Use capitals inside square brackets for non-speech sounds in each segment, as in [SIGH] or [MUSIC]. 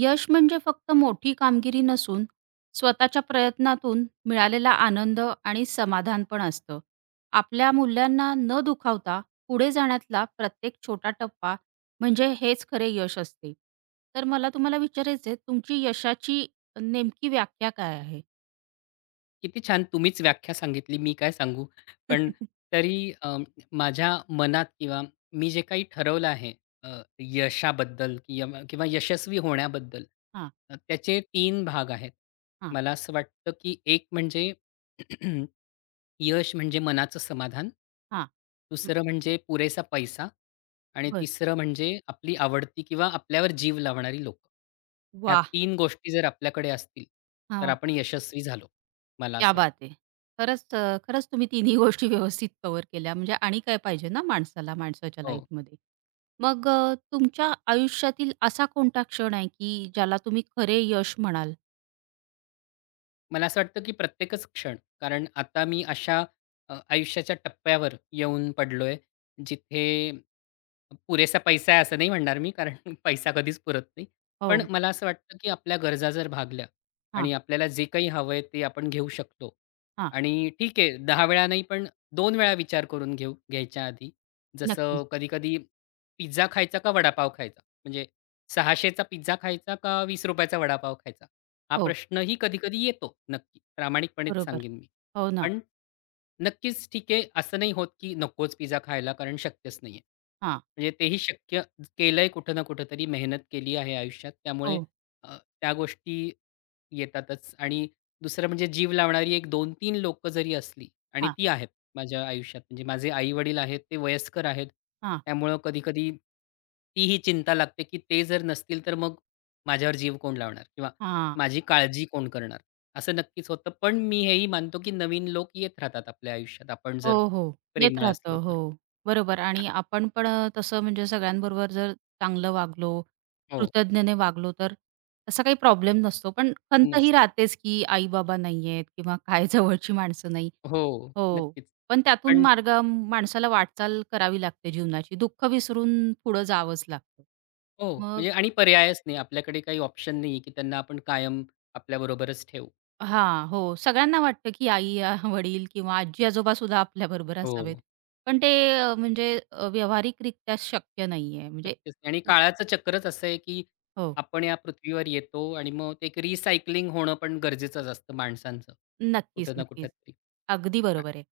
यश म्हणजे फक्त मोठी कामगिरी नसून स्वतःच्या प्रयत्नातून मिळालेला आनंद आणि समाधान पण असतं. आपल्या मूल्यांना न दुखावता पुढे जाण्यातला प्रत्येक छोटा टप्पा म्हणजे हेच खरे यश असते. तर मला तुम्हाला विचारायचंय तुमची यशाची नेमकी व्याख्या काय आहे? किती छान तुम्हीच व्याख्या सांगितली, मी काय सांगू. पण [LAUGHS] तरी माझ्या मनात किंवा मी जे काही ठरवलं आहे अ, यशाबद्दल किम किंवा यशस्वी होण्याबद्दल, हां, त्याचे तीन भाग आहेत. हां, मला असं वाटतं, की एक म्हणजे [CLEARS THROAT] यश म्हणजे मनाचं समाधान. हां. दुसरं म्हणजे पुरेसा पैसा आणि बरं. तिसरं म्हणजे आपली आवडती किंवा आपल्यावर जीव लावणारी लोकं. ह्या वाह! 3 गोष्टी जर आपल्याकडे असतील, तर आपण यशस्वी झालो, मला क्या असं वाटतं. बात है! खरंच खरंच तुम्ही तिन्ही गोष्टी व्यवस्थित कव्हर केल्या. म्हणजे आणि काय पाहिजे ना माणसाला, माणसाच्या हो. लाईफमध्ये. मग तुमच्या आयुष्यातील असा कोणता क्षण आहे, की ज्याला तुम्ही खरे यश म्हणाल? मला असं वाटतं, की प्रत्येकच क्षण. कारण आता मी अशा आयुष्याच्या टप्प्यावर येऊन पडलोय, जिथे पुरेसा पैसा आहे असं नाही म्हणणार मी, कारण [LAUGHS] पैसा कधीच पुरत नाही. पण हो. मला असं वाटतं, की आपल्या गरजा जर भागल्या हां, आणि आपल्याला जे काही हवंय ते आपण घेऊ शकतो. हां. आणि ठीक आहे 10 वेळा नाही पण 2 वेळा विचार करून घ्यायच्या आधी. नक्कीच. जसं कधी-कधी पिझ्झा खायचा का वडापाव खायचा? म्हणजे 600 पिझ्झा खायचा का ₹20 चा वडापाव खायचा? हा हो, प्रश्नही कधी-कधी येतो नक्की. प्रामाणिकपणेच बरोबर. सांगेन मी. हो ना. पण नक्कीच ठीक आहे, असं नाही होत की नकोच पिझ्झा खायला कारण शक्यच नाहीये. हां. म्हणजे तेही शक्य केलंय कुठं ना कुठेतरी मेहनत केली आहे आयुष्यात. त्यामुळे हो. त्या गोष्टी येतातच आणि दुसरं म्हणजे जीव लावणारी एक 2 तीन लोकं जरी असली आणि हां, ती आहेत माझ्या आयुष्यात. म्हणजे माझे आई-वडील आहेत, ते वयस्कर आहेत. हां, त्यामुळं कधी-कधी तीही चिंता लागते की ते जर नसतील तर मग माझ्यावर जीव कोण लावणार किंवा हां. माझी काळजी कोण करणार? असं नक्कीच होतं. पण मी हेही मानतो, की नवीन लोक येत राहतात आपल्या आयुष्यात, आपण जर हो, हो. येत प्रेमळ असलो राहतं. तर. हो, बरोबर आ आणि आपण पण तसं म्हणजे सगळ्यांबरोबर जर चांगलं वागलो, हो. कृतज्ञतेने वागलो, तर तसा काही प्रॉब्लेम नसतो. पण खंत ही नस राहतेच, की आई-बाबा नाहीयेत किंवा काय [LAUGHS] जवळची माणसं नाही. हो, हो, नक्कीच. पण त्यातून पण मार्ग माणसाला वाटचाल करावी लागते जीवनाची. दुःख विसरून पुढं जावंच लागतं. हो, मग म्हणजे आणि पर्यायच नाही. आपल्याकडे काही ऑप्शन नाही आहे, की त्यांना आपण कायम आपल्याबरोबरच ठेवू. हां, हो. सगळ्यांना वाटतं, की आई, [LAUGHS] वडील किंवा आजी-आजोबा सुद्धा आपल्याबरोबर असावेत. हो, पण ते म्हणजे व्यावहारिकरित्या शक्य नाहीये. म्हणजे शक्यच नाही. आणि काळाचं चक्रच असं आहे, की हो, आपण या पृथ्वीवर येतो आणि मग ते एक रिसायकलिंग होणं पण गरजेचंच असतं माणसांचं, नक्कीच, कुठं ना नक्कीच. कुठेतरी. अगदी बरोबर आहे.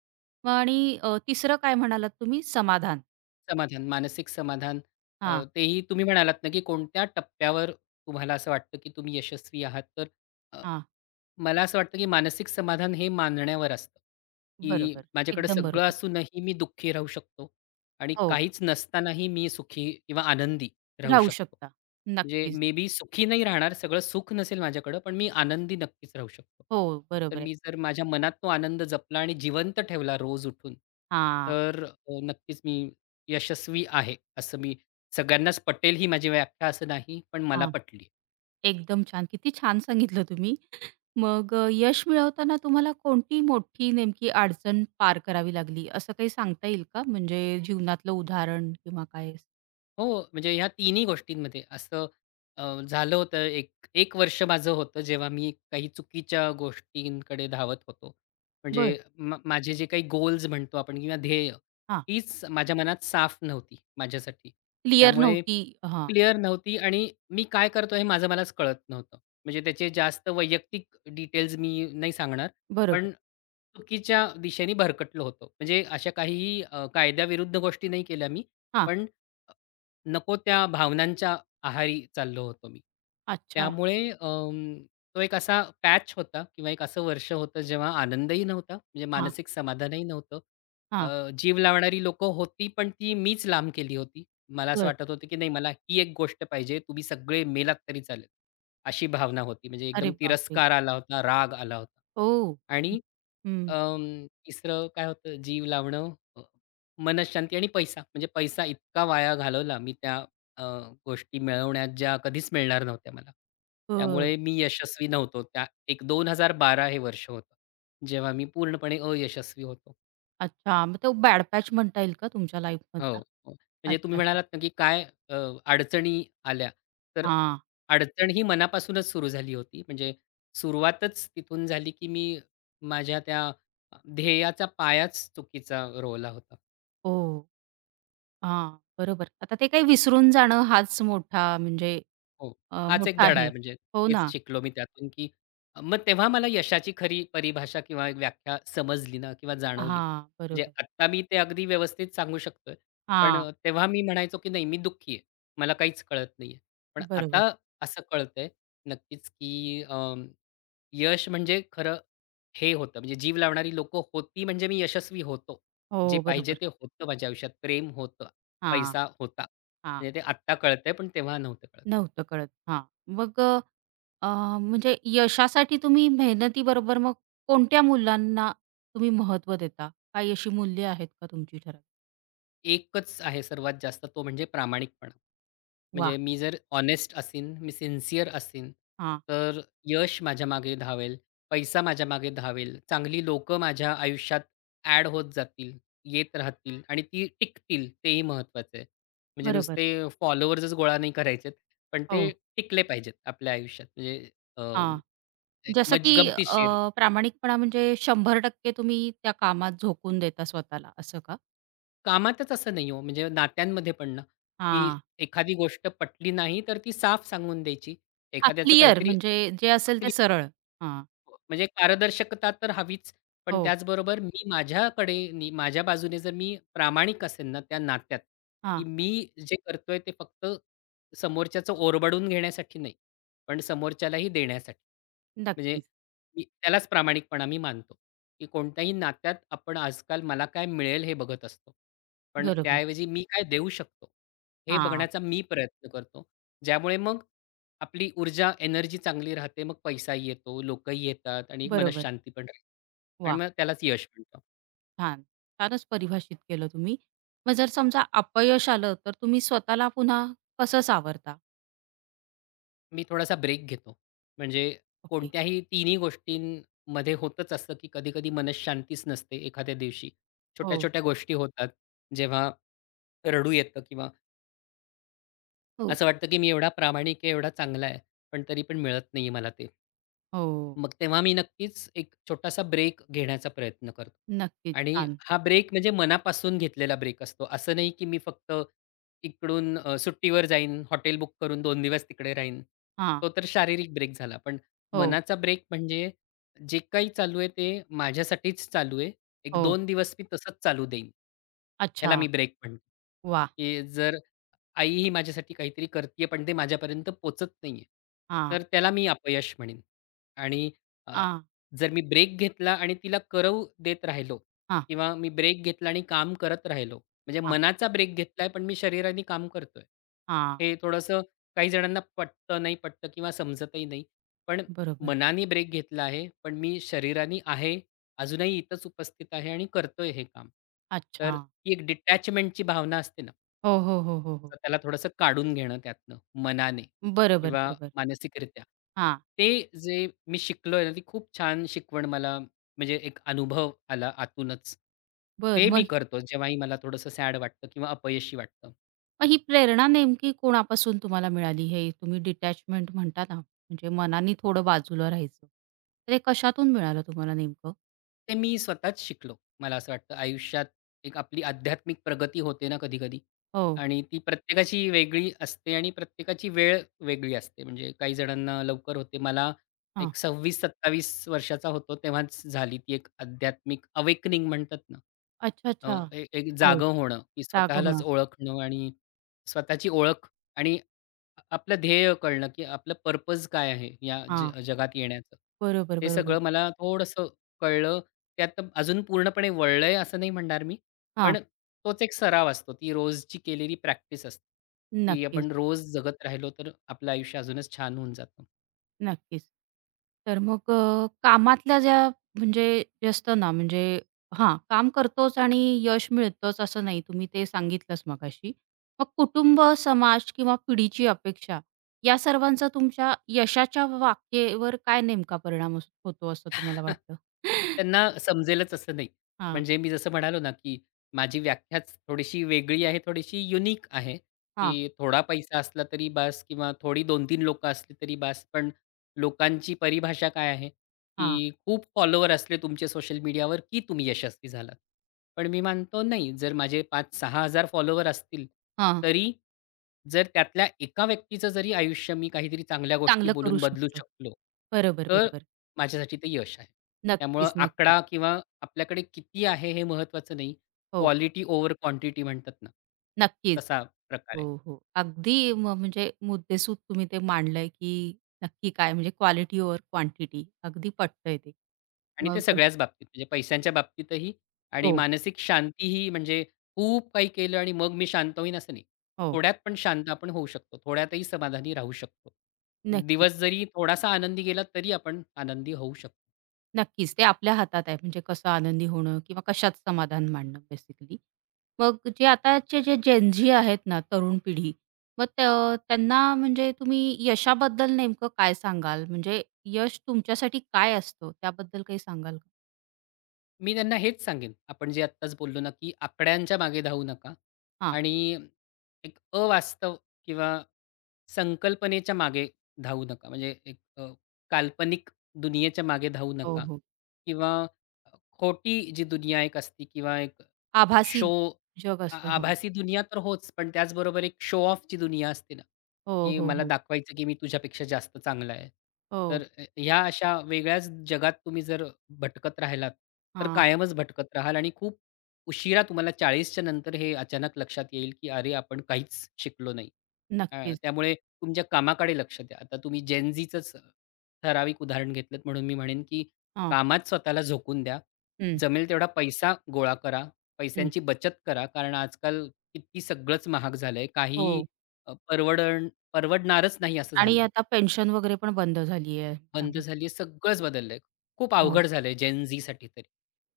मग आणि तिसरं काय म्हणालात तुम्ही? समाधान. समाधान, मानसिक समाधान. हां, तेही तुम्ही म्हणालात ना, की कोणत्या टप्प्यावर तुम्हाला असं वाटतं, की तुम्ही यशस्वी आहात? तर हां. मला असं वाटतं, की मानसिक समाधान हे मानण्यावर असतं, की बरोबर. माझ्याकडे एकदम सगळं बरोबर. असूनही मी दुःखी राहू शकतो आणि हो, काहीच नसतानाही मी सुखी किंवा आनंदी राहू राहू शकतो. शकता. म्हणजे नक्कीच. मे बी सुखी नाही राहणार, सगळं सुख नसेल माझ्याकडं, पण मी आनंदी नक्कीच राहू शकतो. हो, तर बरोबर आहे. मी जर माझ्या मनात तो आनंद जपला आणि जिवंत ठेवला रोज उठून, हां, तर नक्कीच मी यशस्वी आहे, असं मी सगळ्यांनाच पटेल ही माझी व्याख्या असं नाही, पण मला हां. पटली. एकदम छान. किती छान सांगितलं तुम्ही. मग यश मिळवताना तुम्हाला कोणती मोठी नेमकी अडचण पार करावी लागली, असं काही सांगता येईल का? म्हणजे जीवनातलं उदाहरण किंवा काय असं? हो, म्हणजे ह्या तिन्ही गोष्टींमध्ये असं झालं होतं एक एक वर्ष माझं होतं जेव्हा मी काही चुकीच्या गोष्टींकडे धावत होतो. म्हणजे बरं. माझे जे काही गोल्स म्हणतो आपण किंवा ध्येय, हां. तीच माझ्या मनात साफ नव्हती माझ्यासाठी. क्लिअर त्यामुळे नव्हती. हां. क्लिअर नव्हती आणि मी काय करतोय हे माझं मलाच कळत नव्हतं. म्हणजे त्याचे जास्त वैयक्तिक डिटेल्स मी नाही सांगणार. बरोबर. पण चुकीच्या दिशेने भरकटलो होतो. म्हणजे अशा काहीही कायद्याविरुद्ध गोष्टी नाही केल्या मी. हां. पण नको त्या भावनांच्या आहारी चाललो होतो मी. अच्छा. त्यामुळे तो एक असा पॅच होता किंवा एक असं वर्ष होतं जेव्हा आनंदही नव्हता, म्हणजे हां, मानसिक समाधानही नव्हतं. हां. जीव लावणारी लोकं होती, पण ती मीच लांब केली होती. मला असं बरं. वाटत होतं, की नाही मला ही एक गोष्ट पाहिजे, तुम्ही सगळे मेलात तरी चालेल, अशी भावना होती. म्हणजे अरे एकदम बापरे! तिरस्कार आला होता, राग आला होता. ओ, आणि हं. तिसरं काय होतं जीव लावणं, अ, मनःशांती आणि पैसा. म्हणजे पैसा इतका वाया घालवला मी त्या अ, गोष्टी मिळवण्यात ज्या कधीच मिळणार नव्हत्या मला. बरं. त्यामुळे मी यशस्वी नव्हतो. त्या 2012 हे वर्ष होतं, जेव्हा मी पूर्णपणे अयशस्वी होतो. अच्छा. मग तो बॅड पॅच म्हणता येईल का तुमच्या हो, लाईफमधला? हो. म्हणजे अच्छा, तुम्ही अच्छा. म्हणालात ना, की काय अ, अडचणी आल्या. तर हां. अडचण ही मनापासूनच सुरू झाली होती. म्हणजे सुरुवातच तिथून झाली, की मी माझ्या त्या ध्येयाचा पायाच चुकीचा रोवला होता. हो. हां. बरोबर. आता ते काही विसरून जाणं हाच मोठा म्हणजे हो. हाच एक मोठा धडा आहे. आहे म्हणजे हो तेच ना. शिकलो मी त्यातून, की मग तेव्हा मला यशाची खरी परिभाषा किंवा एक व्याख्या समजली ना किंवा जाणवली. हां. म्हणजे बरोबर. आत्ता मी ते अगदी व्यवस्थित सांगू शकतोय. पण हां, तेव्हा मी म्हणायचो, की नाही मी दुःखी आहे. मला काहीच कळत नाहीये. पण बरोबर. आता असं कळतंय नक्कीच, की यश म्हणजे खरं हे होतं म्हणजे जीव लावणारी लोकं होती म्हणजे मी यशस्वी होतो. जे हो, पाहिजे बरोबर. ते होतं माझ्या आयुष्यात. प्रेम होतं, हां, पैसा होता. हां. म्हणजे ते आत्ता कळतंय पण तेव्हा नव्हतं कळत. नव्हतं कळत. हां. मग म्हणजे यशासाठी तुम्ही मेहनतीबरोबर मग कोणत्या मूल्यांना तुम्ही महत्त्व देता? काही अशी मूल्य आहेत का तुमची ठराविक? एकच आहे सर्वात जास्त तो म्हणजे प्रामाणिकपणा. वाह! म्हणजे मी जर हॉनेस्ट असीन, मी सिन्सिअर असीन, हां, तर यश माझ्या मागे धावेल, पैसा माझ्या मागे धावेल, चांगली लोकं माझ्या आयुष्यात ॲड होत जातील, येत राहतील आणि ती टिकतील तेही महत्त्वाचं आहे. म्हणजे बरोबर. नुसते फॉलोवर्सच गोळा नाही करायचेत, पण ते हो, टिकले पाहिजेत आपल्या आयुष्यात. म्हणजे अ, हां. एक जसं की गमतीशीर प्रामाणिकपणा म्हणजे 100% तुम्ही त्या कामात झोकून देता स्वतःला असं का? कामातच असं नाही हो, म्हणजे नात्यांमध्ये पण ना, की हां. एखादी गोष्ट पटली नाही, तर ती साफ सांगून द्यायची. हां, एखाद्याचं क्लिअर काहीतरी म्हणजे जे असेल ते सरळ. हां, हो, म्हणजे पारदर्शकता तर हवीच, पण हो, त्याचबरोबर मी माझ्याकडे नी माझ्या बाजूने जर मी प्रामाणिक असेन ना त्या नात्यात, की हां. मी जे करतोय ते फक्त समोरच्याचं ओरबडून घेण्यासाठी नाही, पण समोरच्यालाही देण्यासाठी. म्हणजे नक्कीच. मी त्यालाच प्रामाणिकपणा मी मानतो, की कोणत्याही नात्यात आपण आजकाल मला काय मिळेल हे बघत असतो. पण बरोबर. त्याऐवजी मी काय देऊ शकतो, हे हां, बघण्याचा मी प्रयत्न करतो. ज्यामुळे मग आपली ऊर्जा, एनर्जी चांगली राहते. मग पैसाही येतो, लोकही येतात आणि एक बरोबर. मनःशांती पण राहते. आणि मग त्यालाच यश म्हणतो. छान. छानच परिभाषित केलं तुम्ही. मग जर समजा अपयश आलं, तर तुम्ही स्वतःला पुन्हा कसं सावरता? मी थोडासा ब्रेक घेतो. म्हणजे ओके. कोणत्याही तिन्ही गोष्टींमध्ये होतंच असतं, की कधी-कधी मनःशांतीच नसते एखाद्या दिवशी. हो. छोट्या-छोट्या गोष्टी होतात, जेव्हा रडू येतं किंवा हो. असं वाटतं की मी एवढा प्रामाणिक आहे, एवढा चांगला आहे, पण तरी पण मिळत नाही आहे मला ते. हो. मग तेव्हा मी नक्कीच एक छोटासा ब्रेक घेण्याचा प्रयत्न करतो. नक्कीच. आणि छान. हा ब्रेक म्हणजे मनापासून घेतलेला ब्रेक असतो. असं नाही की मी फक्त इकडून सुट्टीवर जाईन, हॉटेल बुक करून 2 दिवस तिकडे राहीन. हां. तो तर शारीरिक ब्रेक झाला. पण हो, मनाचा ब्रेक म्हणजे जे काही चालू आहे ते माझ्यासाठीच चालू आहे. एक हो. 2 दिवस मी तसंच चालू देईन. ह्याला अच्छा. मी ब्रेक म्हणतो. वाह! की जर आई ही माझ्यासाठी काहीतरी करतीये, पण ते माझ्यापर्यंत पोहचत नाहीये. हां, तर त्याला मी अपयश म्हणेन. आणि अ, हां, जर मी ब्रेक घेतला आणि तिला करवू देत राहिलो हां, किंवा मी ब्रेक घेतला आणि काम करत राहिलो, म्हणजे हां, मनाचा ब्रेक घेतलाय, पण मी शरीराने काम करतोय. हां. हे थोडंसं काही जणांना पटतं, नाही पटतं किंवा समजतही नाही. पण बरोबर. मनाने ब्रेक घेतला आहे, पण मी शरीराने आहे, अजूनही इथंच उपस्थित आहे आणि करतोय हे काम. तर अच्छा. ती एक डिटॅचमेंटची भावना असते ना हो, हो, हो, हो, हो. स्वतःला थोडंसं काढून घेणं त्यातनं मनाने बरोबर, किंवा बरोबर. मानसिकरित्या. हां. ते जे मी शिकलोय ना, ती खूप छान शिकवण मला म्हणजे एक अनुभव आला आतूनच. बरं. ते मी मग करतो जेव्हाही मला थोडंसं सॅड वाटतं किंवा अपयशी वाटतं. मग ही प्रेरणा नेमकी कोणापासून तुम्हाला मिळाली? हे तुम्ही डिटॅचमेंट म्हणता ना, म्हणजे मनाने थोडं बाजूला राहायचं. तर हे कशातून मिळालं तुम्हाला नेमकं? ते मी स्वतःच शिकलो. मला असं वाटतं आयुष्यात एक आपली आध्यात्मिक प्रगती होते ना कधी-कधी हो. आणि ती प्रत्येकाची वेगळी असते आणि प्रत्येकाची वेळ वेगळी असते. म्हणजे काही जणांना लवकर होते. मला हां. एक 26-27 वर्षाचा होतो तेव्हाच झाली ती एक आध्यात्मिक अवेकनिंग म्हणतात ना. अच्छा, अच्छा. एक हो, जागं होणं, की स्वतःलाच रागवणं. ओळखणं आणि स्वतःची ओळख आणि आपलं ध्येय कळलं, की आपलं पर्पज काय आहे या ज हां. जगात येण्याचं. बरोबर, ते बरोबर. सगळं मला थोडंसं कळलं. त्यात अजून पूर्णपणे वळलंय असं नाही म्हणणार मी. हां. पण तोच एक सराव असतो. ती रोजची केलेली प्रॅक्टिस असते, की नक्कीच, आपण रोज जगत राहिलो तर आपलं आयुष्य अजूनच छान होऊन जातं. नक्कीच. तर मग कामातल्या ज्या म्हणजे जे असतं ना म्हणजे हां, काम करतोच आणि यश मिळतंच असं नाही तुम्ही ते सांगितलंच मगाशी. मग कुटुंब, समाज किंवा पिढीची अपेक्षा या सर्वांचा तुमच्या यशाच्या वाक्येवर काय नेमका परिणाम अस होतो असं तुम्हाला [LAUGHS] वाटतं? [LAUGHS] त्यांना समजेलच असं नाही. हां, म्हणजे मी जसं म्हणालो ना, की माझी व्याख्याच थोडीशी वेगळी आहे, थोडीशी युनिक आहे, हां, की थोडा पैसा असला तरी बास किंवा थोडी 2-3 लोकं असली तरी बास. पण लोकांची परिभाषा काय आहे, की हां, खूप फॉलोवर असले तुमचे सोशल मीडियावर, की तुम्ही यशस्वी झालात. पण मी मानतो नाही, जर माझे 5,000-6,000 फॉलोवर असतील, हां. तरी जर त्यातल्या एका व्यक्तीचं जरी आयुष्य मी काहीतरी चांगल्या गोष्टी चांगलं बोलून करू बदलू शकतो. शकलो, बरोबर, तर बरोबर. माझ्यासाठी ते यश आहे. त्यामुळं नक्कीच, नक्कीच. आकडा किंवा आपल्याकडे किती आहे हे महत्त्वाचं नाही. हो, क्वालिटी ओव्हर क्वांटिटी म्हणतात ना, नक्कीच. तसा प्रकार हो, आहे. हो. अगदी म्हणजे मुद्देसूद तुम्ही ते मांडलंय, की नक्की काय म्हणजे क्वालिटी ओव्हर क्वांटिटी अगदी पटतंय ते. आणि ते मग सगळ्याच बाबतीत म्हणजे पैशांच्या बाबतीतही आणि हो, मानसिक शांतीही म्हणजे खूप काही केलं आणि मग मी शांत होईन असं नाही. हो. थोड्यात पण शांत आपण होऊ शकतो. थोड्यातही समाधानी राहू शकतो. नक्कीच, दिवस जरी थोडासा आनंदी गेला तरी आपण आनंदी होऊ शकतो. नक्कीच. ते आपल्या हातात आहे म्हणजे कसं आनंदी होणं किंवा कशात समाधान मानणं बेसिकली. मग जे आताचे जे जेन झी आहेत ना, तरुण पिढी, मग त्यांना म्हणजे तुम्ही यशाबद्दल नेमकं काय सांगाल? म्हणजे यश तुमच्यासाठी काय असतं त्याबद्दल काही सांगाल का? मी त्यांना हेच सांगेन, आपण जे आत्ताच बोललो ना, की आकड्यांच्या मागे धावू नका हां. आणि एक अवास्तव किंवा संकल्पनेच्या मागे धावू नका. म्हणजे एक काल्पनिक दुनियेच्या मागे धावू हो, नका हो. किंवा खोटी जी दुनिया एक असते किंवा एक आभासी शो जग आ असतं. आभासी दुनिया तर होच, पण त्याचबरोबर एक शो ऑफची दुनिया असते ना, हो, की हो, मला हो. दाखवायचं की मी तुझ्यापेक्षा जास्त चांगला आहे. तर हो. ह्या अशा वेगळ्याच जगात तुम्ही जर भटकत राहिलात, तर हां, कायमच भटकत राहाल आणि खूप उशिरा तुम्हाला 40च्या नंतर हे अचानक लक्षात येईल, की अरे आपण काहीच शिकलो नाही. नक्कीच. त्यामुळे तुमच्या कामाकडे लक्ष द्या. आता तुम्ही जेन झीचंच ठराविक उदाहरण घेतलत म्हणून मी म्हणेन, की हां. कामात स्वतःला झोकून द्या. हं, जमेल तेवढा पैसा गोळा करा. हं. पैशांची बचत करा. कारण आजकाल किती सगळंच महाग झालंय. काहीही हो अ, परवडण परवडणारच नाही असं आणि झालंय. आता पेन्शन वगैरे पण बंद झाली आहे बंद त्यामुळे. झाली सगळंच बदललंय. खूप हो, अवघड झालंय जेन तरी.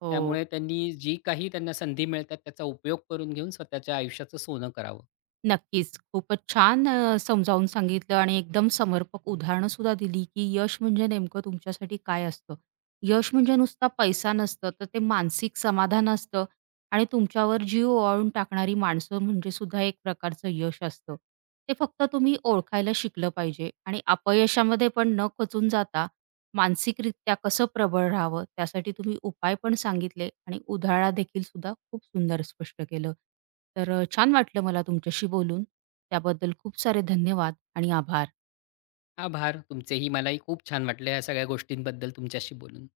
हो. त्यामुळे त्यांनी जी काही त्यांना संधी मिळतात त्याचा उपयोग करून घेऊन स्वतःच्या आयुष्याचं सोनं करावं. नक्कीच. खूपच छान समजावून सांगितलं आणि एकदम समर्पक उदाहरणंसुद्धा दिली, की यश म्हणजे नेमकं तुमच्यासाठी काय असतं. यश म्हणजे नुसता पैसा नसतं, तर ते मानसिक समाधान असतं आणि तुमच्यावर जीव ओवाळून टाकणारी माणसं म्हणजे सुद्धा एक प्रकारचं यश असतं. ते फक्त तुम्ही ओळखायला शिकलं पाहिजे आणि अपयशामध्ये पण न खचून जाता मानसिकरित्या कसं प्रबळ राहावं, त्यासाठी तुम्ही उपाय पण सांगितले आणि उदाहरण देखील सुद्धा खूप सुंदर स्पष्ट केलं. तर छान वाटलं मला तुमच्याशी बोलून. त्याबद्दल खूप सारे धन्यवाद आणि आभार. आभार तुमचेही. मलाही खूप छान वाटलं या सगळ्या गोष्टींबद्दल तुमच्याशी बोलून.